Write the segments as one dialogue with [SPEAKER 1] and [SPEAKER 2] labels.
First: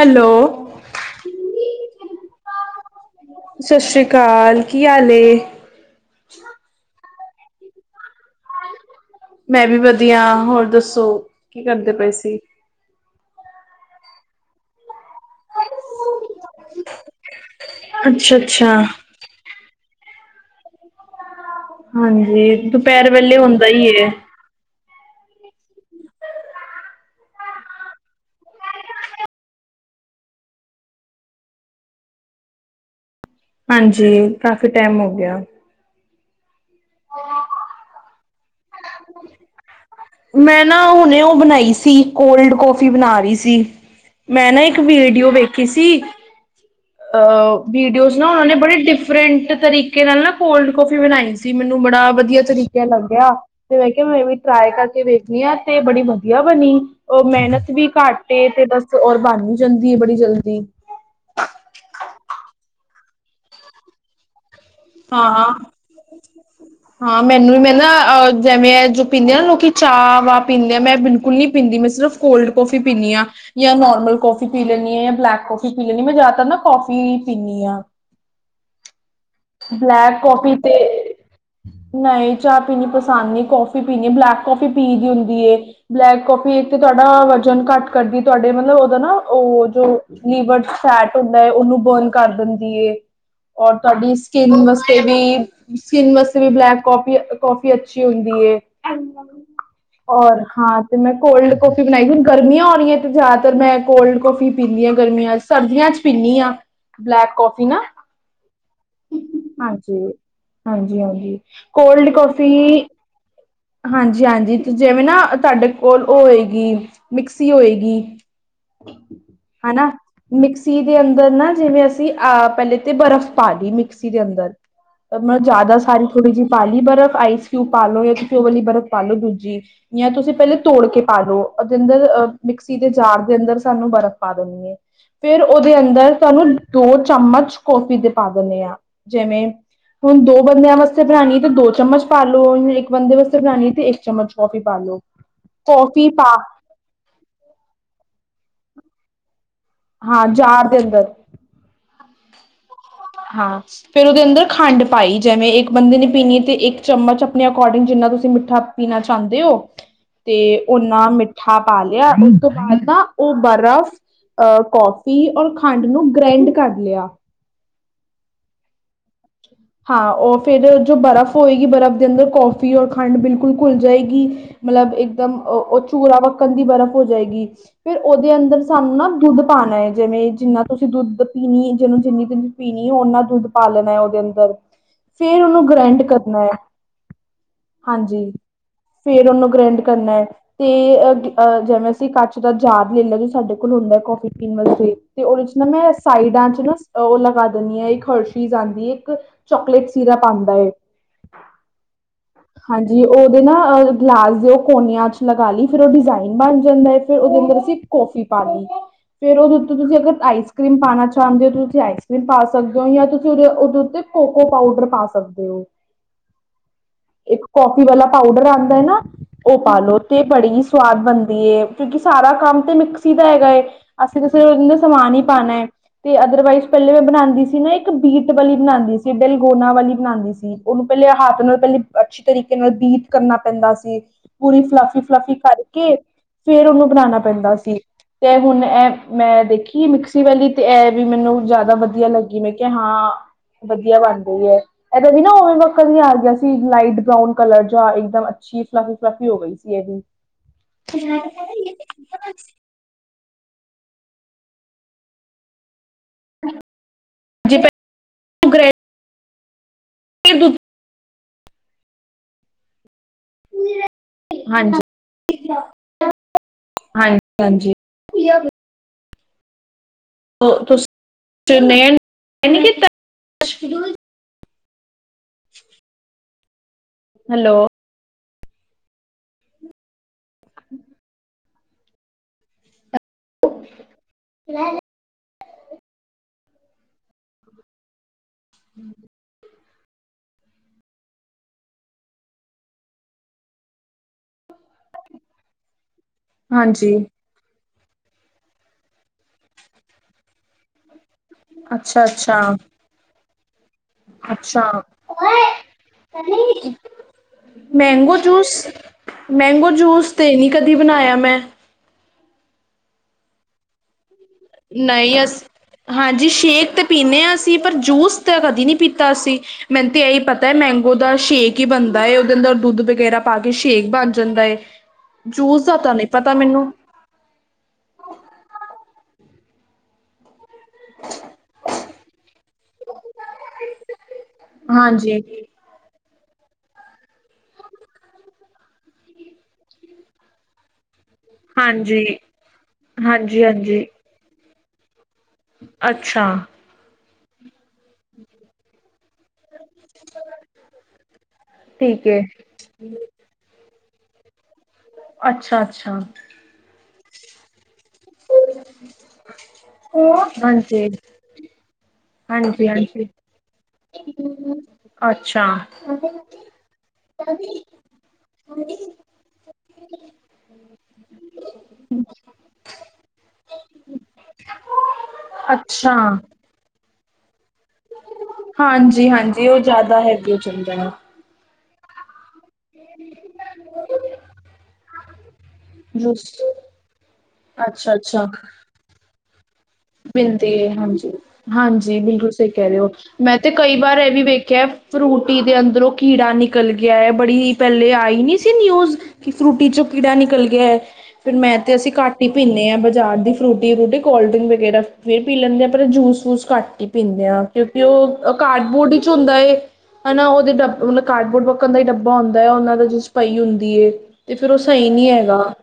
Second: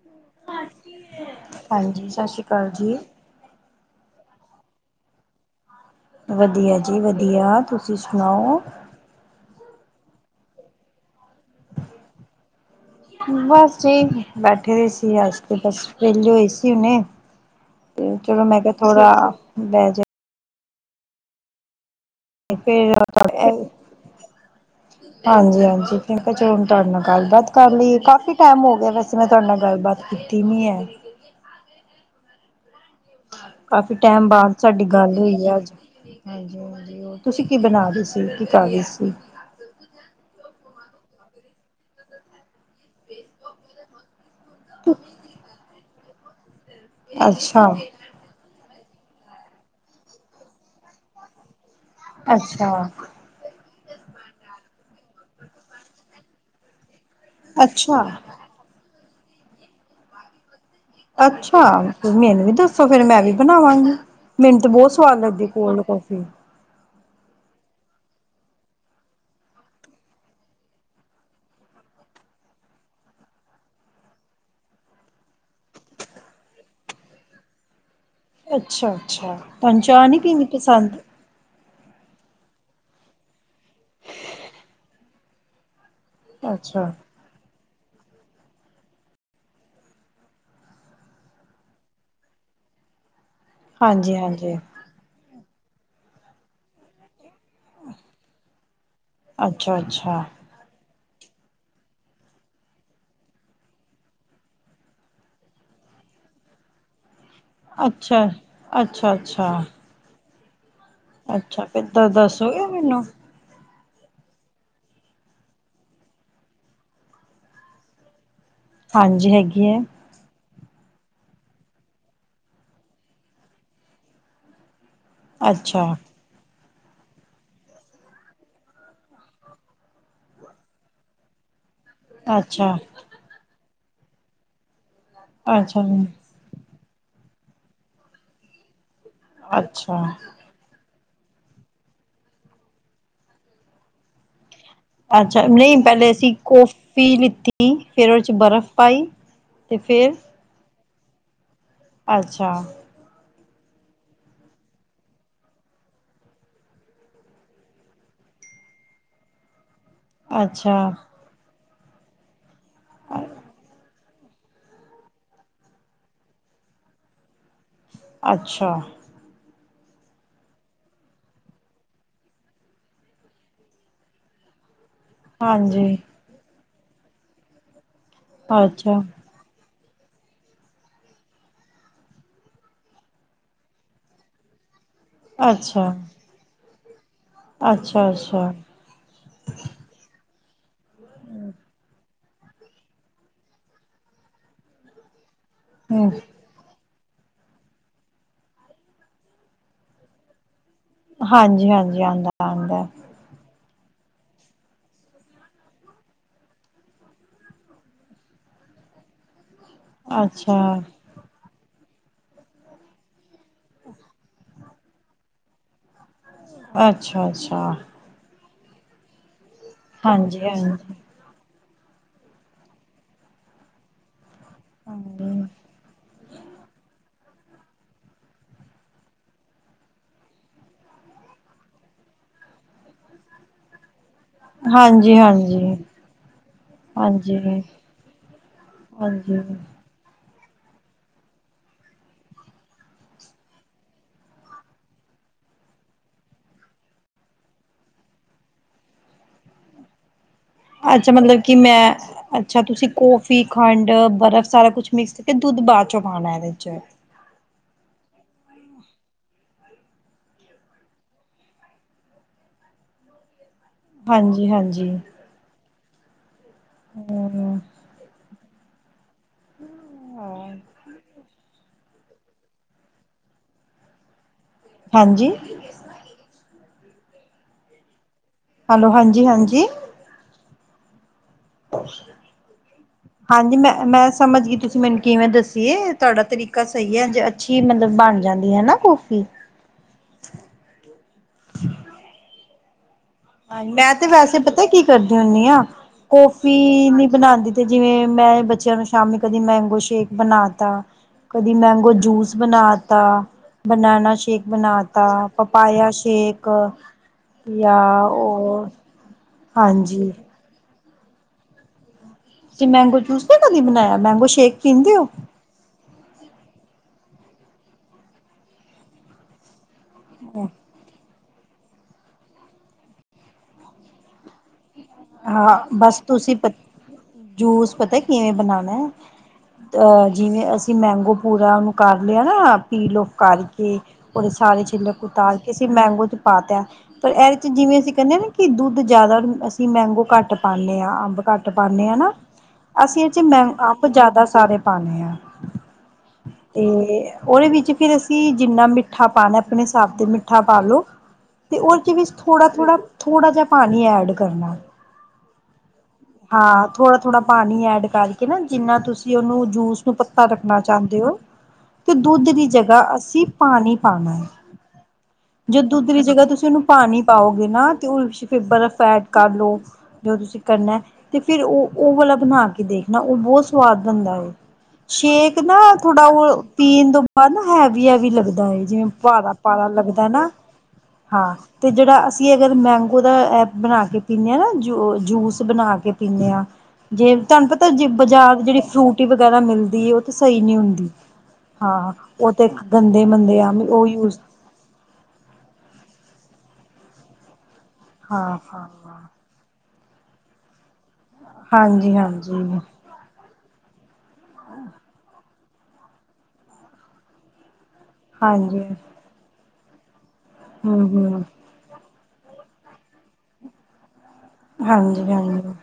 [SPEAKER 1] Hello
[SPEAKER 2] ਹਾਂਜੀ ਸਤਿ ਸ਼੍ਰੀ ਅਕਾਲ ਜੀ
[SPEAKER 1] ਸਤਿ ਸ਼੍ਰੀ ਅਕਾਲ ਕੀ ਹਾਲ
[SPEAKER 2] ਵਧੀਆ ਜੀ ਵਧੀਆ ਤੁਸੀਂ ਸੁਣਾਓ
[SPEAKER 1] ਮੈਂ ਵੀ ਵਧੀਆ ਹੋਰ ਦੱਸੋ ਕੀ ਕਰਦੇ ਪਏ ਸੀ
[SPEAKER 2] ਬਸ ਠੀਕ ਬੈਠੇ ਦੇ ਸੀ ਅੱਜ ਤੇ ਬਸ ਵਿਹਲੇ ਹੋਈ ਸੀ ਉਹਨੇ ਤੇ
[SPEAKER 1] ਅੱਛਾ
[SPEAKER 2] ਚਲੋ ਮੈਂ ਕਿਹਾ
[SPEAKER 1] ਅੱਛਾ
[SPEAKER 2] ਥੋੜਾ ਬਹਿ ਜਾ
[SPEAKER 1] ਹਾਂਜੀ
[SPEAKER 2] ਫਿਰ
[SPEAKER 1] ਦੁਪਹਿਰ ਵੇਲੇ ਹੁੰਦਾ
[SPEAKER 2] ਹਾਂਜੀ ਹਾਂਜੀ ਫਿਰ ਮੈਂ ਹੁਣ ਤੁਹਾਡੇ ਨਾਲ ਗੱਲਬਾਤ ਕਰ ਲਈਏ ਕਾਫੀ ਟਾਈਮ ਹੋ ਗਿਆ ਵੈਸੇ ਮੈਂ ਤੁਹਾਡੇ ਨਾਲ ਗੱਲਬਾਤ ਇ ਕੀਤੀ ਨਹੀਂ ਹੈ ਕਾਫੀ
[SPEAKER 1] ਹਾਂਜੀ
[SPEAKER 2] ਟੈਮ ਬਾਦ
[SPEAKER 1] ਕਾਫੀ
[SPEAKER 2] ਸਾਡੀ
[SPEAKER 1] ਟਾਈਮ ਹੋ
[SPEAKER 2] ਗੱਲ ਹੋਈ
[SPEAKER 1] ਗਿਆ
[SPEAKER 2] ਐ ਅੱਜ। ਹਾਂਜੀ- ਹਾਂਜੀ ਤੁਸੀਂ ਕੀ ਬਣਾ ਰੇ ਸੀ। ਕੀ ਕਰ ਰੇ ਸੀ।
[SPEAKER 1] ਮੈਂ ਨਾ ਹੁਣੇ ਓ ਬਣਾਈ ਸੀ, ਕੋਲਡ ਕੋਫੀ। ਪੀ ਬਣਾ ਰੀ ਸੀ। ਮੈਂ ਨਾ ਇੱਕ ਵੀਡੀਓ ਵੇਖੀ ਸੀ। ਅ
[SPEAKER 2] ਅੱਛਾ
[SPEAKER 1] ਵੀਡੀਓਜ਼ ਨਾ ਓਨਾਂ ਨੇ ਬੜੇ ਡਿਫਰੈਂਟ ਤਰੀਕੇ ਨਾਲ ਨਾ ਕੋਲਡ ਕਫੀ ਬਣਾਈ ਸੀ। ਜੀ ਮੈਨੂੰ ਬੜਾ ਵਧੀਆ ਤਰੀਕੇ
[SPEAKER 2] ਅੱਛਾ
[SPEAKER 1] ਲੱਗਿਆ। ਤੇ ਮੈਂ ਕਿਆ ਮੈਂ ਵੀ ਟਰਾਈ ਕਰਕੇ ਵੇਖਣੀ ਆ ਤੇ ਬੜੀ ਵਧੀਆ ਬਣੀ। ਓ ਮੇਨਤ ਵੀ
[SPEAKER 2] ਅੱਛਾ
[SPEAKER 1] ਘੱਟ ਏ। ਤੇ ਬਸ ਔਰ ਬਣ ਵੀ ਜਾਂਦੀ ਐ ਬੜੀ ਜਲਦੀ।
[SPEAKER 2] ਅੱਛਾ ਮੈਨੂੰ ਵੀ ਦੱਸੋ ਫੇਰ ਮੈਂ ਵੀ ਬਣਾਵਾਂਗੀ। ਮੈਨੂੰ ਤੇ ਬੋਤ ਸਵਾਦ ਲੱਗਦੀ
[SPEAKER 1] ਹਾਂ
[SPEAKER 2] ਕੋਲਡ ਕੌਫੀ।
[SPEAKER 1] [unintelligible] ਹਾਂ ਮੈਨੂੰ ਮੈਂ ਨਾ ਜਿਵੇਂ ਜੋ ਪੀਂਦੇ ਆ ਨਾ ਲੋਕੀ ਚਾ -ਵਾ ਪੀਂਦੇ ਆ। ਮੈਂ ਬਿਲਕੁਲ ਨੀ ਪੀਂਦੀ। ਮੈਂ ਸਿਰਫ ਕੋਲਡ ਕੋਫੀ ਪੀਨੀਂ ਆਂ। ਜਾਂ ਨੋਰਮਲ ਕੌਫੀ ਪੀ ਲੈਂਣੀ ਆ ਜਾਂ ਬਲੈਕ ਕੌਫੀ ਪੀ ਲੈਂਣੀ। ਮੈਂ ਜ਼ਿਆਦਾਤਰ ਨਾ ਕੌਫੀ ਈ ਪੀਂਨੀ ਆਂ।
[SPEAKER 2] ਅੱਛਾ-ਅੱਛਾ ਤਾਨੂੰ ਚਾ ਨੀ ਪੀਣੀ ਪਸੰਦ।
[SPEAKER 1] ਨਈ ਚਾ ਪੀਣੀ ਪਸੰਦ ਨੀ। ਕੌਫੀ ਪੀਣੀ ਬਲੈਕ ਕੌਫੀ ਪੀ ਦੀ ਹੁੰਦੀ ਏ। ਬਲੈਕ ਕੋਫੀ ਇਕ ਤੇ
[SPEAKER 2] ਅੱਛਾ
[SPEAKER 1] ਤੁਆਡਾ ਵਜਨ ਘੱਟ ਕਰਦੀ। ਤੁਆਡੇ ਮਲਬ ਓਦਾ ਨਾ ਓ ਜੋ ਲੀਵਰ ਚ ਫੈਟ ਹੁੰਦਾ ਹੈ ਉਹਨੂੰ ਬਰਨ ਕਰ ਦਿੰਦੀ ਹੈ ਔਰ ਤੁਹਾਡੀ
[SPEAKER 2] ਹਾਂਜੀ ਹਾਂਜੀ
[SPEAKER 1] ਸਕਿੰਨ ਵਾਸਤੇ ਵੀ ਸਕਿੰਨ ਵਾਸਤੇ ਵੀ ਬਲੈਕ ਕਪੀ ਕਾਫੀ ਅੱਛੀ ਹੁੰਦੀ
[SPEAKER 2] ਅੱਛਾ ਅੱਛਾ
[SPEAKER 1] ਔਰ ਹਾਂ ਤੇ ਮੈਂ ਕੋਲਡ ਕੌਫੀ ਬਣਾਈ ਹੁਣ ਗਰਮੀਆਂ ਹੋਣੀਆਂ ਤੇ ਜ਼ਿਆਦਾਤਰ ਮੈਂ ਕੋਲਡ ਕੌਫੀ ਪੀਂਦੀ ਹਾਂ ਗਰਮੀਆਂ ਸਰਦੀਆਂ ਚ ਪੀਂਣੀ ਹਾਂ ਬਲੈਕ ਕੌਫੀ ਨਾ
[SPEAKER 2] ਅੱਛਾ ਅੱਛਾ ਅੱਛਾ
[SPEAKER 1] ਜ ਹਾਂਜੀ ਹਾਂਜੀ
[SPEAKER 2] ਅੱਛਾ ਫਿਰ ਦ
[SPEAKER 1] ਕੋਲਡ ਕਫੀ
[SPEAKER 2] ਦੱਸੋਗੇ ਮੈਨੂੰ
[SPEAKER 1] ਹਾਂਜੀ ਹਾਂਜੀ ਤੇ ਜਿਵੇਂ ਨਾ ਤੁਹਾਡੇ ਕੋਲ ਉਹ ਹੋਏਗੀ ਮਿਕਸੀ ਹੋਏਗੀ
[SPEAKER 2] ਹਾਂਜੀ ਹੈਗੀ
[SPEAKER 1] ਹੈ ਨਾ ਮਿਕਸੀ ਦੇ ਅੰਦਰ ਨਾ ਜਿਵੇਂ ਅਸੀਂ ਅਹ ਪਹਿਲੇ ਤੇ ਬਰਫ਼ ਪਾ ਲਈ ਮਿਕਸੀ ਦੇ ਅੰਦਰ ਮੈਂ ਜ਼ਿਆਦਾ
[SPEAKER 2] ਅੱਛਾ
[SPEAKER 1] ਸਾਰੀ ਥੋੜੀ ਜਿਹੀ ਪਾਲੀ ਬਰਫ਼ ਆਈਸ ਕਿਊ ਪਾ ਲੋ ਜਾਂ ਵਾਲੀ ਬਰਫ਼ ਪਾਾਲੋ ਦੂਜੀ ਜਾਂ ਤੁਸੀਂ ਪਹਿਲੇ ਤੋੜ ਕੇ ਪਾਲਓ ਜਾ ਅੰਦਰ ਅਹ
[SPEAKER 2] ਅੱਛਾ
[SPEAKER 1] ਮਿਕਸੀ ਤੇ ਚਾਰ ਦੇ ਅੰਦਰ ਸਾਨੂੰ ਬਰਫ਼ ਪਾ ਦਿੰਦੀ ਹੈ ਫੇਰ ਉਹਦੇ
[SPEAKER 2] ਅੱਛਾ
[SPEAKER 1] ਅੰਦਰ ਤੁਹਾਨੂੰ ਦੋ ਚਮਚ ਕੌਫੀ ਦੇ ਪਾ ਦਿੰਦੇ ਹਾਂ ਜਿਵੇਂ
[SPEAKER 2] ਅੱਛਾ
[SPEAKER 1] ਹੁਣ ਦੋ ਬੰਦਿਆਂ ਵਾਸਤੇ ਬਣਾਣੀ ਤੇ ਦੋ ਚਮਚ ਪਾ ਲ ਲੋ ਇੱਕ ਬੰਦੇ ਵਾਸਤੇ ਬਣਾਉਣੀ ਤੇ ਇੱਕ ਚਮਚ ਕੌਫੀ ਪਾਲ ਲੋ
[SPEAKER 2] ਅੱਛਾ ਨਹੀਂ
[SPEAKER 1] ਕੌਫੀ
[SPEAKER 2] ਪਹਿਲੇ ਅਸੀਂ
[SPEAKER 1] ਪਾ
[SPEAKER 2] ਕਫੀ ਲਿੱਤੀ ਫੇਰ ਉਹਦੇ ਚ ਬਰਫ਼ ਪਾਈ ਤੇ ਫਿਰ
[SPEAKER 1] ਹਾਂ ਜਾਰ ਦੇ ਅੰਦਰ
[SPEAKER 2] ਅੱਛਾ
[SPEAKER 1] ਹਾਂ ਫੇਰ ਉਹਦੇ ਅੰਦਰ ਖੰਡ ਪਾਈ ਜਿਵੇਂ ਇੱਕ ਬੰਦੇ ਨੇ ਪੀਣੀ ਤੇ ਇੱਕ ਚਮਚ ਆਪਣੇ ਅਕੋਰਡਿੰਗ ਜਿੰਨਾ ਤੁਸੀਂ ਮਿੱਠਾ ਪੀਣਾ ਚਾਹੁੰਦੇ ਹੋ ਤੇ
[SPEAKER 2] ਅੱਛਾ
[SPEAKER 1] ਓਨਾ ਮਿੱਠਾ ਪਾ ਲਿਆ ਉਸ ਤੋਂ ਬਾਅਦ ਨਾ ਉਹ ਬਰਫ਼ ਅਹ ਕੌਫੀ ਔਰ ਖੰਡ ਨੂੰ ਗ੍ਰੈਂਡ ਕਰ ਲਿਆ
[SPEAKER 2] ਅੱਛਾ
[SPEAKER 1] ਹਾਂ ਉਹ ਫੇਰ ਜੋ ਬਰਫ਼ ਹੋਏਗੀ ਬਰਫ਼ ਦੇ ਅੰਦਰ ਕੌਫੀ ਔਰ ਖੰਡ ਬਿਲਕੁਲ ਘੁੱਲ ਜਾਏਗੀ ਮਤਲਬ ਇੱਕਦਮ ਉਹ
[SPEAKER 2] ਹਾਂਜੀ
[SPEAKER 1] ਚੂਰਾ ਵੱਕਣ ਦੀ ਬਰਫ਼ ਹੋ ਜਾਏਗੀ ਫਿਰ ਉਹਦੇ ਅੰਦਰ ਸਾਨੂੰ
[SPEAKER 2] ਅੱਛਾ
[SPEAKER 1] ਨਾ ਦੁੱਧ ਪਾਉਣਾ ਹੈ ਜਿਵੇਂ ਜਿੰਨਾ ਤੁਸੀਂ ਦੁੱਧ ਪੀਣੀ ਜਿਹਨੂੰ ਜਿੰਨੀ ਦਿਂ ਪੀਣੀ ਓਨਾ ਦੁੱਧ ਪਾਲਣਾ ਉਹਦੇ ਅੰਦਰ ਫੇਰ ਉਹਨੂੰ
[SPEAKER 2] ਅੱਛਾ
[SPEAKER 1] ਗ੍ਰੈਂਡ ਕਰਨਾ ਆ
[SPEAKER 2] ਅੱਛਾ
[SPEAKER 1] ਹਾਂਜੀ
[SPEAKER 2] ਅੱਛਾ
[SPEAKER 1] ਫੇਰ ਉਹਨੂੰ ਗ੍ਰੈਂਡ ਕਰਨਾ ਹੈ ਤੇ ਅਹ ਅਹ ਜਿਵੇਂ ਸੀਂ ਕੱਚ ਦਾ ਜਦ ਲੈ ਲੈ ਜ ਸਾਡੇ ਕੋਲ ਹੁੰਦਾ ਹੈ ਕਾਫੀ ਪੀਣ ਵਾਸਤੇ ਤੇ ਉਹਦੇ ਚ ਨਾ ਮੈਂ
[SPEAKER 2] ਹਮ
[SPEAKER 1] ਸਾਈਡਾਂ ਚ ਨਾ ਉਹ ਲਗਾ ਦਿੰਦੀ ਆ ਇੱਕ ਹਰਸ਼ੀਜ਼ ਆਉਂਦੀ ਹੈ ਇੱਕ ਚੋਕਲੇਟ ਸੀਿਰਪ ਆਉਂਦਾ ਹੈ
[SPEAKER 2] ਹਾਂਜੀ ਹਾਂਜੀ ਆਉਂਦਾ ਆਉਂਦਾ
[SPEAKER 1] ਹਾਂਜੀ ਉਹਦੇ ਨਾਹ ਗਲਾਸ ਦੇ ਉਹ ਕੋਨਿਆਂ ਚ ਲਗਾ ਲਈ ਫਿਰ ਉਹ ਡਿਜ਼ਾਇਨ ਬਣ ਜਾਂਦਾ ਹੈ ਫਿਰ ਉਹਦੇ ਅੰਦਰ ਅਸੀਂ ਕੌਫੀ ਪਾਣੀ ਫੇਰ ਉਹਦੇ ਉੱਤੇ ਤੁਸੀਂ ਅਗਰ ਆਈਸ
[SPEAKER 2] ਅੱਛਾ
[SPEAKER 1] ਕਰ੍ਰੀਮ ਪਾਉਣਾ ਚਾਹੁੰਦੇ ਹੋ ਤੁਸੀਂ ਆਈਸ ਕਰ੍ਰੀਮ ਪਾ ਸਕਦੇ ਹੋ ਜਾਂ ਤੁਸੀਂ ਉਹਦੇ ਤੇ ਕੋਕੋ ਪਾਊਡਰ ਪਾ ਸਕਦੇ ਹੋ
[SPEAKER 2] ਅੱਛਾ
[SPEAKER 1] ਇੱਕ
[SPEAKER 2] ਅੱਛਾ
[SPEAKER 1] ਕਫੀ ਵਾਲਾ ਪਾਊਡਰ ਆਉਂਦਾ ਹੈ ਨਾ ਉਹ ਪਾਲੋ ਤੇ
[SPEAKER 2] ਹਾਂਜੀ
[SPEAKER 1] ਬੜੀ ਹੀ
[SPEAKER 2] ਹਾਂਜੀ
[SPEAKER 1] ਸਵਾਦ ਬਣਦੀ ਕਿਉਂਕਿ ਸਾਰਾ ਕੰਮ ਤੇ ਮਿਕਸੀ ਦਾ ਹੈਗਾ ਏ ਅਸੀਂ ਕਿਸੇ ਉਹ ਦਾ ਸਮਾਨ ਹੀ ਪਾਉਣਾ ਹੈ ਤੇ ਅਦਰਵਾਈਜ਼ ਪਹਿਲੇ ਮੈਂ ਬਣਾਉਂਦੀ ਸੀ ਨਾ ਇੱਕ ਬੀਟ ਵਾਲੀ ਬਣਾਉਂਦੀ ਸੀ ਡਿਲਗੋ ਵਾਲੀ ਬਣਾਉਂਦੀ ਸੀ ਉਹਨੂੰ ਪਹਿਲੇ ਹੱਥ ਨਾਲ ਪਹਿਲੇ ਅੱਛੀ ਤਰੀਕੇ ਨਾਲ ਬੀਤ ਕਰਨਾ ਪੈਂਦਾ ਸੀ ਪੂਰੀ ਫਲਾਫੀ
[SPEAKER 2] ਹਾਂਜੀ
[SPEAKER 1] ਫਲਾਫੀ
[SPEAKER 2] ਹਾਂਜੀ
[SPEAKER 1] ਕਰਕੇ ਫੇਰ ਉਹਨੂੰ ਬਣਾਉਣਾ ਪੈਂਦਾ
[SPEAKER 2] ਹਾਂਜੀ
[SPEAKER 1] ਸੀ ਤੇ ਹੁਣ ਇਹ
[SPEAKER 2] ਹਾਂਜੀ
[SPEAKER 1] ਮੈਂ ਦੇਖੀ ਕਿ ਮਿਕਸੀ ਵਾਲੀ ਤੇ ਇਹ ਵੀ ਮੈਨੂੰ ਜ਼ਿਆਦਾ ਵਧੀਆ ਲੱਗੀ ਮੈਂ ਕਿ ਹਾਂ ਵਧੀਆ ਬਣਦੀ ਹੈ ਇਹਦ ਜ ਨਾ ਓਵੇਨ ਵਕਰ ਨ ਆ ਗਿਆ ਸੀ ਲਾਈਟ ਬਰਾਊਨ ਕਲਰ ਜਾਂ ਇਕਦਮ ਅੱਛੀ ਫਲਾਫੀ ਫਲਾਫੀ ਹੋ ਗਈ ਸੀ ਜੀ
[SPEAKER 2] ਅੱਛਾ ਮਤਲਬ ਕਿ ਮੈਂ ਅੱਛਾ ਤੁਸੀਂ ਕੌਫੀ ਖੰਡ ਬਰਫ਼ ਸਾਰਾ ਕੁਛ ਮਿਕਸ ਇਹ ਦੁੱਧ ਬਾਅਦ ਚੋਂ ਪਾਉਣਾ ਇਹਦੇ ਚ
[SPEAKER 1] ਜ [unintelligible] ਹਮ
[SPEAKER 2] ਹਾਂਜੀ ਹਾਂਜੀ ਹਮ
[SPEAKER 1] ਹਾਂਜੀ ਹਾਂਜੀ ਤੁਸੀਂ ਮੈਂ ਨਹੀਂ ਦਿੱਤਾ
[SPEAKER 2] ਹਾਂਜੀ
[SPEAKER 1] [inaudible] ਹੈਲੋ
[SPEAKER 2] ਹੈਲੋ ਹਾਂਜੀ ਹਾਂਜੀ ਹਾਂਜੀ ਮੈਂ ਮੈਂ ਸਮਝ ਗਈ ਤੁਸੀਂ ਮੈਨੂੰ ਕਿਵੇਂ ਦੱਸੀਏ ਤੁਹਾਡਾ ਤਰੀਕਾ ਸਹੀ ਹੈ ਜੇ ਅੱਛੀ ਮਤਲਬ ਬਣ ਜਾਂਦੀ ਹੈ ਨਾ ਕੌਫੀ ਹਾਂਜੀ ਮੈਂ ਤੇ ਵੈਸੇ ਪਤਾ ਕੀ ਕਰਦੀ ਹੁੰਦੀ ਹ ਕੌਫੀ
[SPEAKER 1] ਹਾਂਜੀ
[SPEAKER 2] ਨੀ ਬਣਾਉਂਦੀ ਤੇ ਜਿਵੇਂ ਮੈਂ ਬੱਚਿਆਂ ਨੂੰ ਸ਼ਾਮੀ ਕਦੀ ਮੈਂਗੋ ਸ਼ੇਕ ਬਣਾ ਤਾ ਕਦੀ ਮੈਂਗੋ
[SPEAKER 1] ਅੱਛਾ
[SPEAKER 2] ਜੂਸ
[SPEAKER 1] ਅੱਛਾ
[SPEAKER 2] ਬਣਾ ਤਾ ਬਨਣਾ ਸ਼ੇਕ
[SPEAKER 1] ਅੱਛਾ
[SPEAKER 2] ਬਣਾ ਤਾ ਪਪਾਇਆ ਸ਼ੇਕ ਯਾਰ
[SPEAKER 1] ਮੈਂਗੋ ਜੂਸ ਮੈਂਗੋ ਜੂਸ ਤੇ ਨੀ ਕਦੀ ਬਣਾਇਆ ਮੈਂ
[SPEAKER 2] ਤੁਸੀਂ ਮੈਂਗੋ ਜੂਸ ਨੇ ਕਦੀ ਬਣਾਇਆ ਮੈਂਗੋ ਸ਼ੇਕ ਪੀਂਦੇ
[SPEAKER 1] ਨਹੀਂ
[SPEAKER 2] ਹੋ
[SPEAKER 1] ਅਸ ਹਾਂਜੀ ਸ਼ੇਕ ਤੇ ਪੀਂਦੇ ਹਾਂ ਅਸੀਂ ਪਰ ਜੂਸ ਤਾਂ ਕਦੀ ਨਹੀਂ ਪੀਤਾ ਅਸੀਂ ਮੈਨੂੰ ਤੇ ਇਹੀ ਪਤਾ ਮੈਂਗੋ ਉਹਦਾ ਸ਼ੇਕ ਹੀ ਬਣਦਾ ਏ ਉਹਦੇ ਅੰਦਰ ਦੁੱਧ ਵਗੈਰਾ ਪਾ ਕੇ ਸ਼ੇਕ ਬਣ ਜਾਂਦਾ ਹੈ।
[SPEAKER 2] ਹਾਂ
[SPEAKER 1] ਜੂਸ ਦਾ ਤਾਂ
[SPEAKER 2] ਬਸ
[SPEAKER 1] ਨਹੀਂ ਪਤਾ
[SPEAKER 2] ਤੁਸੀਂ ਪ
[SPEAKER 1] ਮੈਨੂੰ
[SPEAKER 2] ਜੂਸ ਪਤਾ ਕਿਵੇਂ ਬਣਾਉਣਾ ਆ ਜਿਵੇਂ ਅਸੀਂ ਅਸੀਂ ਮੈਂਗੋ ਪੂਰਾ ਉਹਨੂੰ ਕਰ ਲਿਆ ਨਾ ਪੀਲ ਕਰਕੇ ਉਹਦੇ ਸਾਰੇ ਛਿੱਲਕ
[SPEAKER 1] ਹਾਂਜੀ,
[SPEAKER 2] ਉਤਾਰ ਕੇ ਮੈਂਗੋ ਚ ਪਾਤਿਆ ਪਰ ਇਹਦੇ ਚ ਜਿਵੇਂ ਅਸੀਂ ਕਹਿੰਦੇ ਹਾਂ ਨਾ ਕਿ ਦੁੱਧ ਜ਼ਿਆਦਾ ਅਸੀਂ ਮੈਂਗੋ ਘੱਟ ਪਾਉਂਦੇ ਹਾਂ ਅੰਬ ਘੱਟ ਪਾਦੇ
[SPEAKER 1] ਹਾਂਜੀ,
[SPEAKER 2] ਨਾ ਅਸੀਂ ਇਚ
[SPEAKER 1] ਹਾਂਜੀ, ਹਾਂਜੀ
[SPEAKER 2] ਅੰਬ ਜਿਆਦਾ ਸਾਰੇ ਪਾਦੇ ਹਾਂ
[SPEAKER 1] ਅੱਛਾ।
[SPEAKER 2] ਆ ਉਹਦੇ ਵਿੱਚ ਫਿਰ ਅਸੀਂ ਜਿੰਨਾ ਮਿੱਠਾ ਪਾਣਾ ਆਪਣੇ ਹਿਸਾਬ ਤੇ ਮਿੱਠਾ ਪਾਲੋ ਤੇ ਉਚ
[SPEAKER 1] ਠੀਕ
[SPEAKER 2] ਵਿੱਚ
[SPEAKER 1] ਏ,
[SPEAKER 2] ਥੋੜਾ ਥੋੜਾ ਥੋੜਾ ਜਿਹਾ ਪਾਣੀ ਐਡ ਕਰਨਾ
[SPEAKER 1] ਅੱਛਾ -ਅੱਛਾ।
[SPEAKER 2] ਹਾਂ ਥੋੜਾ ਥੋੜਾ ਪਾਣੀ ਐਡ ਕਰਕੇ ਨਾ ਜਿੰਨਾ ਤੁਸੀਂ ਉਹਨੂੰ ਜੂਸ ਨੂੰ ਪੱਤਾ ਕੱਟਨਾ
[SPEAKER 1] ਹਾਂਜੀ,
[SPEAKER 2] ਚਾਹੁੰਦੇ ਹੋ। ਤੇ ਦੁੱਧ ਦੀ
[SPEAKER 1] ਹਾਂਜੀ,
[SPEAKER 2] ਜਗ੍ਹਾ
[SPEAKER 1] ਹਾਂਜੀ।
[SPEAKER 2] ਅਸੀਂ ਪਾਣੀ ਪਾਉਣਾ ਹੈ
[SPEAKER 1] ਅੱਛਾ।
[SPEAKER 2] ਜੋ ਦੁੱਧ ਦੀ ਜਗ੍ਹਾ ਤੁਸੀਂ ਉਹਨੂੰ ਪਾਣੀ ਪਾਓਗੇ ਨਾ ਤੇ ਉਹਦੇ ਵਿੱਚ ਫਿਰ ਫੈਟ ਕਰ ਲਓ ਜੋਂ ਤੁਸੀਂ ਕਰਨਾ ਤੇ ਫਿਰ ਉਹ ਉਹ ਵਾਲਾ ਬਣਾ ਕੇ ਦੇਖਣਾ ਉਹ ਬਹੁਤ ਸਵਾਦ ਬਣਦਾ ਹੈ। ਸ਼ੇਕ ਨਾ
[SPEAKER 1] ਅੱਛਾ,
[SPEAKER 2] ਥੋੜਾ ਉਹ ਪੀਣ ਦੋ ਨਾ ਹੈਵੀ ਹੈਵੀ ਲੱਗਦਾ ਹੈ ਜਿਵੇਂ
[SPEAKER 1] ਹਾਂਜੀ,
[SPEAKER 2] ਭਾਰਾ
[SPEAKER 1] ਹਾਂਜੀ ਉਹ
[SPEAKER 2] ਭਾਰਾ
[SPEAKER 1] ਜ਼ਿਆਦਾ
[SPEAKER 2] ਲੱਗਦਾ ਨਾ
[SPEAKER 1] ਹੈਵੀ ਹੋ ਜਾਂਦਾ ਹੈ।
[SPEAKER 2] ਹਾਂ ਤੇ ਜਿਹੜਾ ਅਸੀਂ ਅਗਰ ਮੈਂਗੋ ਦਾ ਐਪ ਬਣਾ ਕੇ ਪੀਂਦੇ ਹਾਂ ਨਾ ਜ ਜੂਸ ਬਣਾ ਕੇ ਪੀਂਦੇ
[SPEAKER 1] ਜੂਸ,
[SPEAKER 2] ਹਾਂ ਜੇ ਤੁਹਾਨੂੰ ਪਤਾ ਜੇ
[SPEAKER 1] ਅੱਛਾ,
[SPEAKER 2] ਬਾਜ਼ਾਰ ਜਿਹੜੀ ਫਰੂਟ ਟਿਬ ਵਗੈਰਾ ਮਿਲ
[SPEAKER 1] ਬਿੰਨ ਤੇ ਹਾਂਜੀ
[SPEAKER 2] ਹਾਂ
[SPEAKER 1] ਹਾਂਜੀ ਬਿਲਕੁਲ
[SPEAKER 2] ਉਹ ਤੇ
[SPEAKER 1] ਸਹੀ ਕਹਿ ਹੋ
[SPEAKER 2] ਗੰਦੇ
[SPEAKER 1] ਮੈਂ
[SPEAKER 2] ਮੰੰਦੇ ਆ
[SPEAKER 1] ਤੇ ਕਈ
[SPEAKER 2] ਉਹ
[SPEAKER 1] ਵਾਰ ਇਹ
[SPEAKER 2] ਯੂਜ
[SPEAKER 1] ਵੀ ਵੇਖ ਫਰੂਟੀ ਦੇ ਅੰਦਰੋਂ ਕੀੜਾ ਨਿਕਲ ਗਿਆ ਹੈ ਬੜੀ ਪਹਿਲੇ ਆਈ ਨੀ
[SPEAKER 2] ਹਾਂ
[SPEAKER 1] ਸੀ
[SPEAKER 2] ਹਾਂ
[SPEAKER 1] ਨਿਊਜ਼ ਕਿ ਫਰੂਟੀ ਚੋਂ ਕੀੜਾ ਨਿਕਲ ਗਿਆ ਹੈ ਫਿਰ ਮੈਂ ਤੇ ਅਸੀਂ
[SPEAKER 2] ਹਾਂਜੀ
[SPEAKER 1] ਘੱਟ ਹੀ
[SPEAKER 2] ਹਾਂਜੀ
[SPEAKER 1] ਪੀਂਦੇ ਹਾਂ ਬਾਜ਼ਾਰ ਦੀ ਫਰੂਟੀ ਫਰੂਟੀ ਕੋਲਡ ਡਰਿੰਕ ਵਗੈਰਾ ਫਿਰ ਪੀ ਲੈਂਦੇ ਆ ਪਰ ਜੂਸ ਵੂਸ ਘੱਟ ਹੀ ਪੀਂਦੇ ਆਂ ਕਿਉਂਕਿ ਉਹ
[SPEAKER 2] ਹਾਂਜੀ
[SPEAKER 1] ਕਾਰਡਬੋਰਡ ਵਿੱਚ ਹੁੰਦਾ ਏ ਹਨਾ ਉਹਦੇ
[SPEAKER 2] ਹਮ
[SPEAKER 1] ਡਾਕਟਰ
[SPEAKER 2] ਹਮ
[SPEAKER 1] ਕਾਰਡਬੋਰਡ ਇੱਕ ਅੱਧਾ ਡੱਬਾ ਹੁੰਦਾ ਏ ਉਹਨਾਂ ਦੀ ਪਈ ਹੁੰਦੀ ਏ। ਫਿਰ ਉਹ ਸਹੀ ਨਹੀਂ
[SPEAKER 2] ਹਾਂਜੀ
[SPEAKER 1] ਹੈਗਾ
[SPEAKER 2] ਹਾਂਜੀ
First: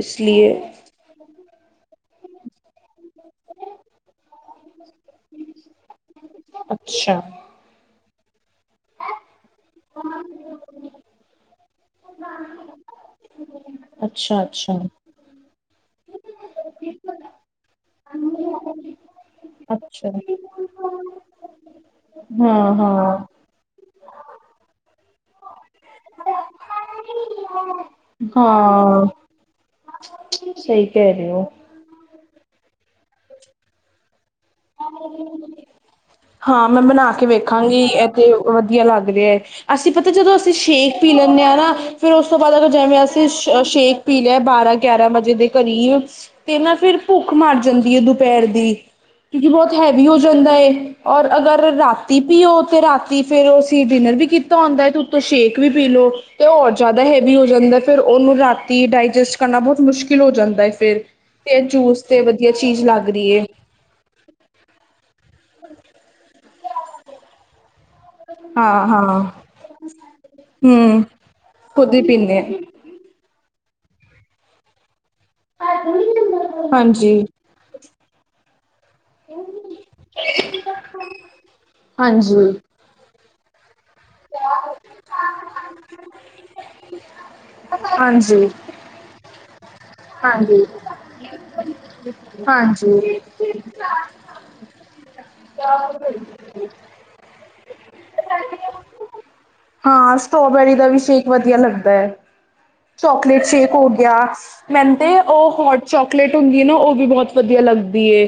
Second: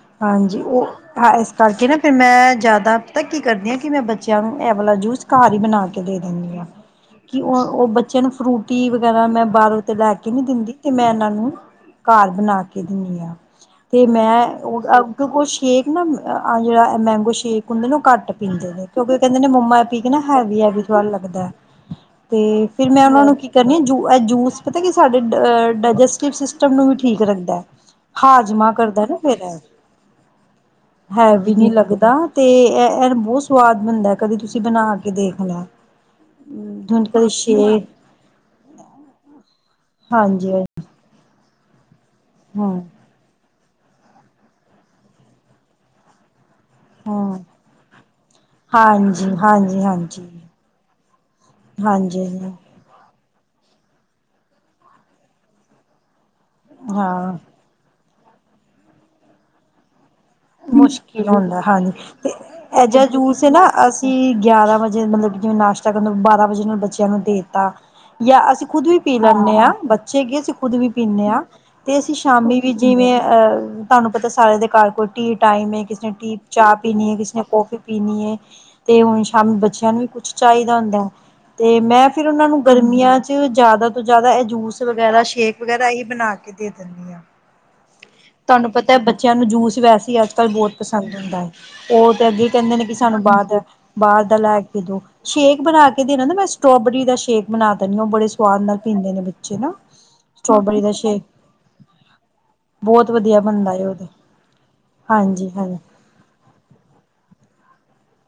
[SPEAKER 1] ਇਸ ਲਈਏ।
[SPEAKER 2] ਹਾਂਜੀ ਉਹ ਹਾਂ ਇਸ ਕਰਕੇ ਨਾ ਫਿਰ ਮੈਂ ਜ਼ਿਆਦਾ ਪਤਾ ਕੀ ਕਰਦੀ ਆਂ ਕਿ ਮੈਂ ਬੱਚਿਆਂ ਨੂੰ ਇਹ ਵਾਲਾ ਜੂਸ ਘਰ ਈ ਬਣਾ ਕੇ ਦੇ ਦਿੰਦੀ ਆਂ।
[SPEAKER 1] ਅੱਛਾ।
[SPEAKER 2] ਕਿ ਉਹ ਬੱਚੇ ਨੂੰ ਫਰੂਟ ਕੀ ਵਗੈਰਾ ਮੈਂ ਬਾਹਰੋਂ ਤੇ ਲੈ ਕੇ ਨਹੀਂ ਦਿੰਦੀ ਤੇ ਮੈਂ ਇਹਨਾਂ ਨੂੰ ਘਰ ਬਣਾ ਕੇ ਦਿੰਦੀ ਆ ਤੇ
[SPEAKER 1] ਅੱਛਾ
[SPEAKER 2] ਮੈਂ
[SPEAKER 1] ਅੱਛਾ।
[SPEAKER 2] ਅਗੋ ਕੋਈ ਸ਼ੇਕ ਨਾ ਆ ਜਿਹੜਾ ਮੈਂਗੋ ਸ਼ੇਕ ਹੁੰਦੇ ਨਾ ਉਹ ਘੱਟ ਪੀਂਦੇ ਨੇ ਕਿਉਂਕਿ ਉਹ ਕਹਿੰਦੇ ਨੇ ਮੰਮਾ ਏ ਪੀਕੇ
[SPEAKER 1] ਅੱਛਾ।
[SPEAKER 2] ਨਾ ਹੈਵੀ ਹੈਵੀ ਲੱਗਦਾ। ਤੇ
[SPEAKER 1] ਹਾਂ,
[SPEAKER 2] ਫਿਰ ਮੈਂ ਉਹਨਾਂ
[SPEAKER 1] ਹਾਂ,
[SPEAKER 2] ਨੂੰ ਕੀ ਕਰਨੀ ਜੂ ਇਹ ਜੂਸ ਪਤਾ ਕਿ ਸਾਡੇ ਡਾਇਜੈਸਟਿਵ ਸਿਸਟਮ ਨੂੰ ਵੀ ਠੀਕ ਰਹਿੰਦਾ। ਹਾਜਮਾ ਕਰਦਾ
[SPEAKER 1] ਹਾਂ
[SPEAKER 2] ਨਾ ਫਿਰ
[SPEAKER 1] ਸਹੀ ਕਹਿ ਰਹੇ ਹੋ।
[SPEAKER 2] ਹੈਵੀ ਨੀ ਲੱਗਦਾ। ਤੇ ਇਹ ਬਹੁਤ ਸਵਾਦ ਬਣਦਾ ਹੈ ਕਦੀ ਤੁਸੀਂ ਬਣਾ ਕੇ ਦੇਖ ਲੈ ਆ
[SPEAKER 1] ਹਾਂ ਮੈਂ
[SPEAKER 2] ਹੂ
[SPEAKER 1] ਬਣਾ ਕੇ
[SPEAKER 2] ਕਦੀ ਛੇ
[SPEAKER 1] ਵੇਖਾਂਗੀ ਇਹ ਤੇ ਵਧੀਆ ਲੱਗ ਰਿਹਾ ਏ ਅਸੀ ਪਤਾ ਜਦੋਂ
[SPEAKER 2] ਹਾਂਜੀ
[SPEAKER 1] ਅਸੀਂ ਸ਼ੇਕ ਪੀ ਲੈਂਦੇ ਆ ਨਾ ਫਿਰ ਉਸ ਤੋਂ ਬਾਅਦ ਅਗਰ
[SPEAKER 2] ਹਾਂ
[SPEAKER 1] ਜੇਂਵੇਂ ਅਸੀਂ ਸ਼ ਅ ਸ਼ੇਕ ਪੀ ਲਿਆ ਬਾਰ੍ਹਾਂ ਗਿਆਰਾਂ ਵਜੇ ਦੇ ਕਰੀਬ ਤੇ ਨਾ ਫਿਰ ਭੁੱਖ
[SPEAKER 2] ਹਾਂ
[SPEAKER 1] ਮਰ ਜਾਂਦੀ ਏ ਦੁਪੈਰ ਦੀ
[SPEAKER 2] ਹਾਂਜੀ
[SPEAKER 1] ਵੀ ਬੋਤ
[SPEAKER 2] ਹਾਂਜੀ
[SPEAKER 1] ਹੈਵੀ ਹੋ
[SPEAKER 2] ਹਾਂਜੀ
[SPEAKER 1] ਜਾਂਦਾ ਏ ਔਰ ਅਗਰ ਰਾਤੀ
[SPEAKER 2] ਹਾਂਜੀ
[SPEAKER 1] ਪੀਓ ਤੇ ਰਾਤੀ ਫੇਰ ਓ ਅਸੀਂ ਡਿਨਰ ਵੀ ਕੀਤਾ ਹੁੰਦਾ ਏ ਤੇ ਉੱਤੋ ਸ਼ੇਕ ਵੀ ਪੀਲੋ ਅਤੇ ਹੋਰ ਜਾਦਾ
[SPEAKER 2] ਹਾਂ
[SPEAKER 1] ਹੈਵੀ ਹੋ ਜਾਂਦਾ ਏ ਫਿਰ ਉਹਨੂੰ ਰਾਤੀ ਡਾਇਜੈਸਟ ਕਰਨਾ ਬਹੁਤ ਮੁਸ਼ਕਿਲ ਹੋ ਜਾਂਦਾ ਹੈ ਫਿਰ
[SPEAKER 2] ਮੁਸ਼ਕਿਲ ਹੁੰਦਾ
[SPEAKER 1] ਤੇ
[SPEAKER 2] ਹਾਂਜੀ
[SPEAKER 1] ਜੂਸ
[SPEAKER 2] ਤੇ
[SPEAKER 1] ਵਧੀਆ ਚੀਜ਼
[SPEAKER 2] ਇਹ ਜ
[SPEAKER 1] ਲੱਗ ਰਹੀ
[SPEAKER 2] ਜੂਸ ਹੈ ਨਾ ਅ ਕੀ ਗਿਆਰਾਂ ਵਜੇ ਮਤਲਬ ਕਿ ਨਾਸ਼ਤਾ ਕਰਨ ਬਾਰਾਂ ਵਜੇ ਨਾਲ ਬੱਚਿਆਂ ਨੂੰ ਦੇ ਤਾ ਜਾਂ ਅਸੀਂ
[SPEAKER 1] ਹਾਂ
[SPEAKER 2] ਖੁਦ ਵੀ
[SPEAKER 1] ਹਾਂ
[SPEAKER 2] ਪੀ ਲੈਂਣੇ ਆ ਬੱਚੇ ਕੀ ਅਸੀਂ ਖੁੱਦ ਵੀ
[SPEAKER 1] ਹਮ
[SPEAKER 2] ਪੀਂਣੇ ਆਂ
[SPEAKER 1] ਖੁਦ
[SPEAKER 2] ਤੇ
[SPEAKER 1] ਹੀ
[SPEAKER 2] ਅਸੀਂ
[SPEAKER 1] ਪੀਂਦੇ
[SPEAKER 2] ਸ਼ਾਮੀ ਵੀ ਜਿਵੇਂ ਅਹ ਅ ਤੁਹਾਨੂੰ ਪਤਾ ਸਾਰਿਆਂ ਦੇ ਘਰ ਕੋਈ ਢੀ ਟਾਈਮ
[SPEAKER 1] ਆ
[SPEAKER 2] ਐ ਕਿਸੇ ਨੇ ਟੀ ਚਾਹ ਪੀਣੀ ਏ
[SPEAKER 1] ਹਾਂਜੀ
[SPEAKER 2] ਕਿਸੇ ਨੇ ਕੌਫੀ ਪੀਣੀ ਏ। ਤੇ ਹੁਣ ਸ਼ਾਮ ਬੱਚਿਆਂ ਨੂੰ ਵੀ ਕੁਛ ਚਾਹੀਦਾ ਹੁੰਦਾ ਹੈ ਤੇ ਮੈਂ ਫਿਰ ਉਹਨਾਂ
[SPEAKER 1] ਹਾਂਜੀ
[SPEAKER 2] ਨੂੰ ਗਰ ਗਰਮੀਆ ਚ ਜਾਦਾ ਤੋਂ ਜਾਦਾ ਏ ਜੂਸ ਵਗੈਰਾ ਸ਼ੇਕ ਵਗੈਰਾ ਏਹੀ ਬਣਾ ਕੇ ਦੇ ਦਿੰਦੀ ਆ।
[SPEAKER 1] ਹਾਂਜੀ
[SPEAKER 2] ਤੁਹਾਨੂੰ ਪਤਾ ਬੱਚਿਆਂ ਨੂੰ ਜੂਸ ਵੈਸੇ ਹੀ ਅੱਜ ਕੱਲ੍ਹ
[SPEAKER 1] ਹਾਂਜੀ
[SPEAKER 2] ਬਹੁਤ ਪਸੰਦ ਹੁੰਦਾ ਐ ਉਹ ਤੇ ਅੱਗੇ ਕਹਿੰਦੇ ਨੇ ਕਿ
[SPEAKER 1] ਹਾਂਜੀ
[SPEAKER 2] ਸਾਨੂੰ ਬਾਹਰ ਦਾ ਬਾਹਰ ਦਾ ਲੈ ਕੇ ਦੋ ਸ਼ੇਕ ਬਣਾ ਕੇ ਦੇਣਾ ਨਾ ਮੈਂ ਸਟੋਬੇਰੀ ਦਾ ਸ਼ੇਕ ਬਣਾ ਦਿੰਦੀ ਉਹ ਬੜੇ ਸਵਾਦ ਨਾਲ ਪੀਂਦੇ ਨੇ ਬ
[SPEAKER 1] ਹਾਂ ਸਟ੍ਰੋਬੈਰੀ ਦਾ ਵੀ ਸ਼ੇਕ ਵਧੀਆ ਲੱਗਦਾ ਹੈ
[SPEAKER 2] ਬਹੁਤ ਵਧੀਆ
[SPEAKER 1] ਚੋਕਲੇਟ ਸ਼ੇਕ
[SPEAKER 2] ਬਣਦਾ ਹੈ
[SPEAKER 1] ਹੋ
[SPEAKER 2] ਉਹਦੇ
[SPEAKER 1] ਗਿਆ [unintelligible] ਉਹ
[SPEAKER 2] ਹਾਂਜੀ ਹਾਂਜੀ
[SPEAKER 1] ਹੋਟ ਚੋਕਲੇਟ ਹੁੰਦੀ ਨਾ ਉਹ ਵੀ ਬਹੁਤ ਵਧੀਆ ਲੱਗਦੀ ਏ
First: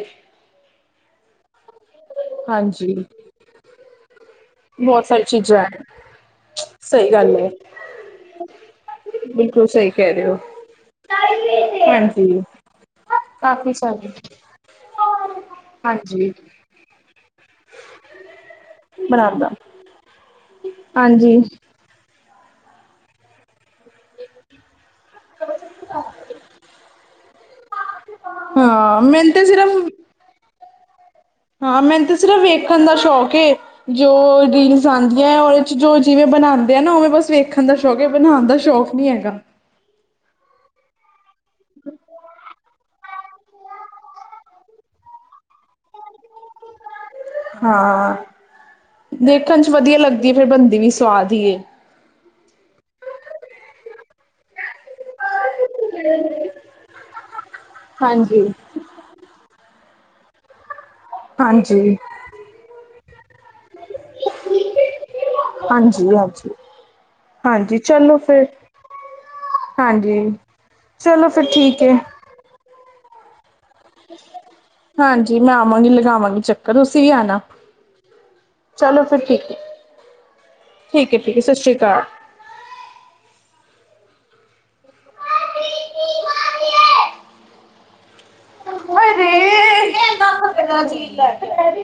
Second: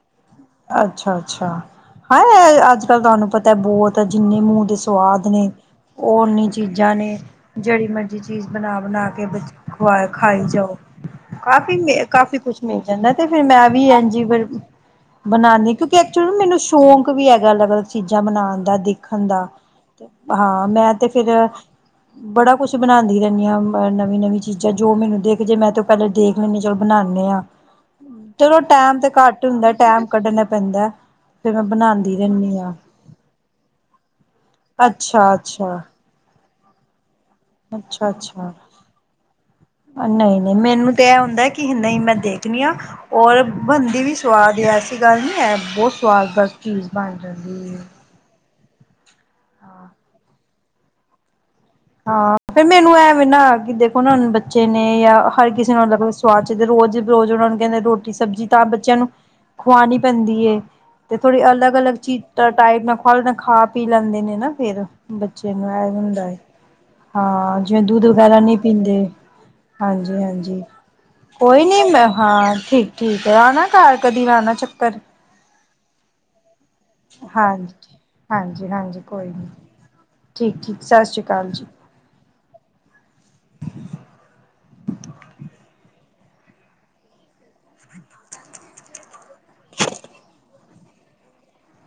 [SPEAKER 2] ਅੱਛਾ ਅੱਛਾ ਹੈ ਅੱਜ
[SPEAKER 1] ਹਾਂਜੀ
[SPEAKER 2] ਕੱਲ ਤੁਹਾਨੂੰ ਪਤਾ ਤਾਂ ਬਹੁਤ ਜਿੰਨੇ ਮੂੰਹ ਦੇ
[SPEAKER 1] ਬਹੁਤ ਸਾਰੀ
[SPEAKER 2] ਸਵਾਦ ਨੇ
[SPEAKER 1] ਚੀਜ਼ਾਂ ਹੈ
[SPEAKER 2] ਉਹ ਉਨੀ ਚੀਜ਼ਾਂ
[SPEAKER 1] ਸਹੀ
[SPEAKER 2] ਨੇ
[SPEAKER 1] ਗੱਲ ਹੈ
[SPEAKER 2] ਜਿਹੜੀ ਮਰਜ਼ੀ ਚੀਜ਼ ਬਨਾ ਬਨਾ ਕੇ ਬ
[SPEAKER 1] ਬਿਲਕੁਲ ਸਹੀ
[SPEAKER 2] ਖਵਾ
[SPEAKER 1] ਕਹਿ ਰਹੇ ਹੋ
[SPEAKER 2] ਖਾਈ ਜਾਓ ਕਾਫੀ ਮ ਕਾਫੀ
[SPEAKER 1] ਹਾਂਜੀ
[SPEAKER 2] ਕੁਛ ਮਿਲ ਜਾਂਦਾ ਤੇ ਫਿਰ ਮੈਂ
[SPEAKER 1] ਕਾਫੀ
[SPEAKER 2] ਵੀ
[SPEAKER 1] ਸਾਰੇ
[SPEAKER 2] ਇਝ ਈ ਫੇਰ ਬਣਾਉਣੀ ਕਿਉਕਿ ਐਕਚੁਲੀ
[SPEAKER 1] ਹਾਂਜੀ
[SPEAKER 2] ਨ ਮੈਨੂੰ ਸ਼ੌਂਕ ਵੀ ਹੈਗਾ ਅਲੱਗ ਅਲੱਗ ਚੀਜ਼ਾਂ ਬਣਾਉਣ ਦਾ ਦੇਖਣ ਦਾ।
[SPEAKER 1] ਬਣਾਉਂਦਾ
[SPEAKER 2] ਹਾਂ ਮੈਂ ਤੇ ਫੇਰ
[SPEAKER 1] ਹਾਂਜੀ
[SPEAKER 2] ਬੜਾ ਕੁੱਛ ਬਣਾਂਦੀ ਰੈਂਣੀ ਆਂ ਨਵੀਂ ਨਵੀਂ ਚੀਜ਼ਾਂ ਜੋ ਮੈਨੂੰ ਦੇਖ ਜੇ ਮੈਂ ਤ ਪੈਲੇ ਦੇਖ ਲੈਂਨੀ ਚਲੋ ਬਣਾਣੇ ਆਂ ਚਲੋ ਟੈਮ
[SPEAKER 1] ਹਾਂ
[SPEAKER 2] ਤੇ
[SPEAKER 1] ਮੈਨੂੰ
[SPEAKER 2] ਘੱਟ ਹੁੰਦਾ
[SPEAKER 1] ਸਿਰਫ
[SPEAKER 2] ਟੈਮ ਕੱਢਣਾ ਪੈਂਦਾ ਫਿਰ ਮੈਂ
[SPEAKER 1] ਹਾਂ ਮੈਨੂੰ
[SPEAKER 2] ਬਣਾਉਂਦੀ
[SPEAKER 1] ਤ ਸਿਰਫ਼
[SPEAKER 2] ਰਹਿੰਦੀ ਹਾਂ
[SPEAKER 1] ਵੇਖਣ ਦਾ ਸ਼ੌਕ ਏ ਜੋ ਰੀਲਸ ਆਦੀਆਂ
[SPEAKER 2] ਅੱਛਾ
[SPEAKER 1] ਹੈ ਔਰ ਇਦੇ
[SPEAKER 2] ਅੱਛਾ
[SPEAKER 1] ਚ ਜੋ ਕਿਵੇਂ ਬਣਾਂਦੇ ਆ ਨਾ ਉਵੇਂ ਬਸ ਵੇਖਣ ਦਾ ਸ਼ੌਕ ਹੈ
[SPEAKER 2] ਅੱਛਾ
[SPEAKER 1] ਬਣਾਣ
[SPEAKER 2] ਅੱਛਾ
[SPEAKER 1] ਦਾ ਸ਼ੌਕ ਨੀ ਹੈਗਾ।
[SPEAKER 2] ਨਹੀਂ ਨਹੀਂ ਮੈਨੂੰ ਤੇ ਐ ਹੁੰਦਾ ਕਿ ਨਹੀਂ ਮੈਂ ਦੇਖਣੀ ਆ ਔਰ ਬਣਦੀ ਵੀ ਸਵਾਦ ਐਸੀ ਗੱਲ ਨ੍ਹੀਂ ਏ ਬਹੁਤ ਸਵਾਦ ਬ ਚੀਜ਼ ਬਣ ਜਾਂਦੀ ਏ।
[SPEAKER 1] ਹਾਂ ਦੇਖਣ ਚ ਵਧੀਆ ਲੱਗਦੀ ਹੈ ਫੇਰ ਬਣਦੀ ਵੀ ਸੁਵਾਦ ਈ ਐ।
[SPEAKER 2] ਹਾਂ ਫੇਰ ਮੈਨੂੰ ਐਵੇ ਨਾ ਕਿ ਦੇਖੋ ਨਾ ਬੱਚੇ ਨੇ ਜਾਂ ਹਰ ਕਿਸੇ ਜਿਵੇਂ ਲਗੂ ਸਵਾਦ ਚ ਰੋਜ਼ ਰੋਜ਼ ਉਹਨਾਂ ਨੂੰ ਕੈਂਦੇ ਰੋਟੀ ਸਬਜ਼ੀ
[SPEAKER 1] ਹਾਂਜੀ
[SPEAKER 2] ਤਾਂ ਬੱਚਿਆਂ ਨੂੰ ਖੁਆਣੀ ਪੈਂਦੀ ਏ ਤੇ ਥੋੜੀ ਅਲੱਗ ਅਲੱਗ
[SPEAKER 1] ਹਾਂਜੀ
[SPEAKER 2] ਚੀਜ਼ ਟ ਟਾਈਮ ਨਾ ਫਲ ਤਾਂ ਖਾ ਪੀ ਲੈਂਦੇ ਨੇ ਨਾ ਫੇਰ ਬੱਚੇ ਨੂੰ ਇਹ
[SPEAKER 1] ਹਾਂਜੀ
[SPEAKER 2] ਹੁੰਦਾ ਐ।
[SPEAKER 1] ਹਾਂਜੀ
[SPEAKER 2] ਹਾਂ
[SPEAKER 1] ਹਾਂਜੀ
[SPEAKER 2] ਜਿਵੇਂ ਦੁੱਧ
[SPEAKER 1] ਚਲੋ
[SPEAKER 2] ਵਗੈਰਾ
[SPEAKER 1] ਫਿਰ
[SPEAKER 2] ਨਹੀਂ ਪੀਂਦੇ ਹਾਂਜੀ ਹਾਂਜੀ
[SPEAKER 1] ਚਲੋ ਫਿਰ
[SPEAKER 2] ਕੋਈ ਨੀ
[SPEAKER 1] ਠੀਕ ਹੈ
[SPEAKER 2] ਮੈਂ ਹਾਂ ਠੀਕ ਠੀਕ ਆ ਨਾ
[SPEAKER 1] ਹਾਂਜੀ ਮੈਂ ਆਵਾਂਗੀ ਲਗਾਵਾਂਗੀ ਚੱਕਰ ਤੁਸੀਂ ਵੀ ਆਣਾ
[SPEAKER 2] ਹਾਂਜੀ, ਹਾਂਜੀ ਕੋਈ ਨੀ ਠੀਕ, ਠੀਕ ਸਤਿ
[SPEAKER 1] ਹੈ
[SPEAKER 2] ਸ੍ਰੀ
[SPEAKER 1] ਠੀਕ ਹੈ ਸਤਿ
[SPEAKER 2] ਅਕਾਲ ਜੀ।
[SPEAKER 1] ਸ਼੍ਰੀ ਅਕਾਲ
[SPEAKER 2] [unintelligible]
[SPEAKER 1] [unintelligible]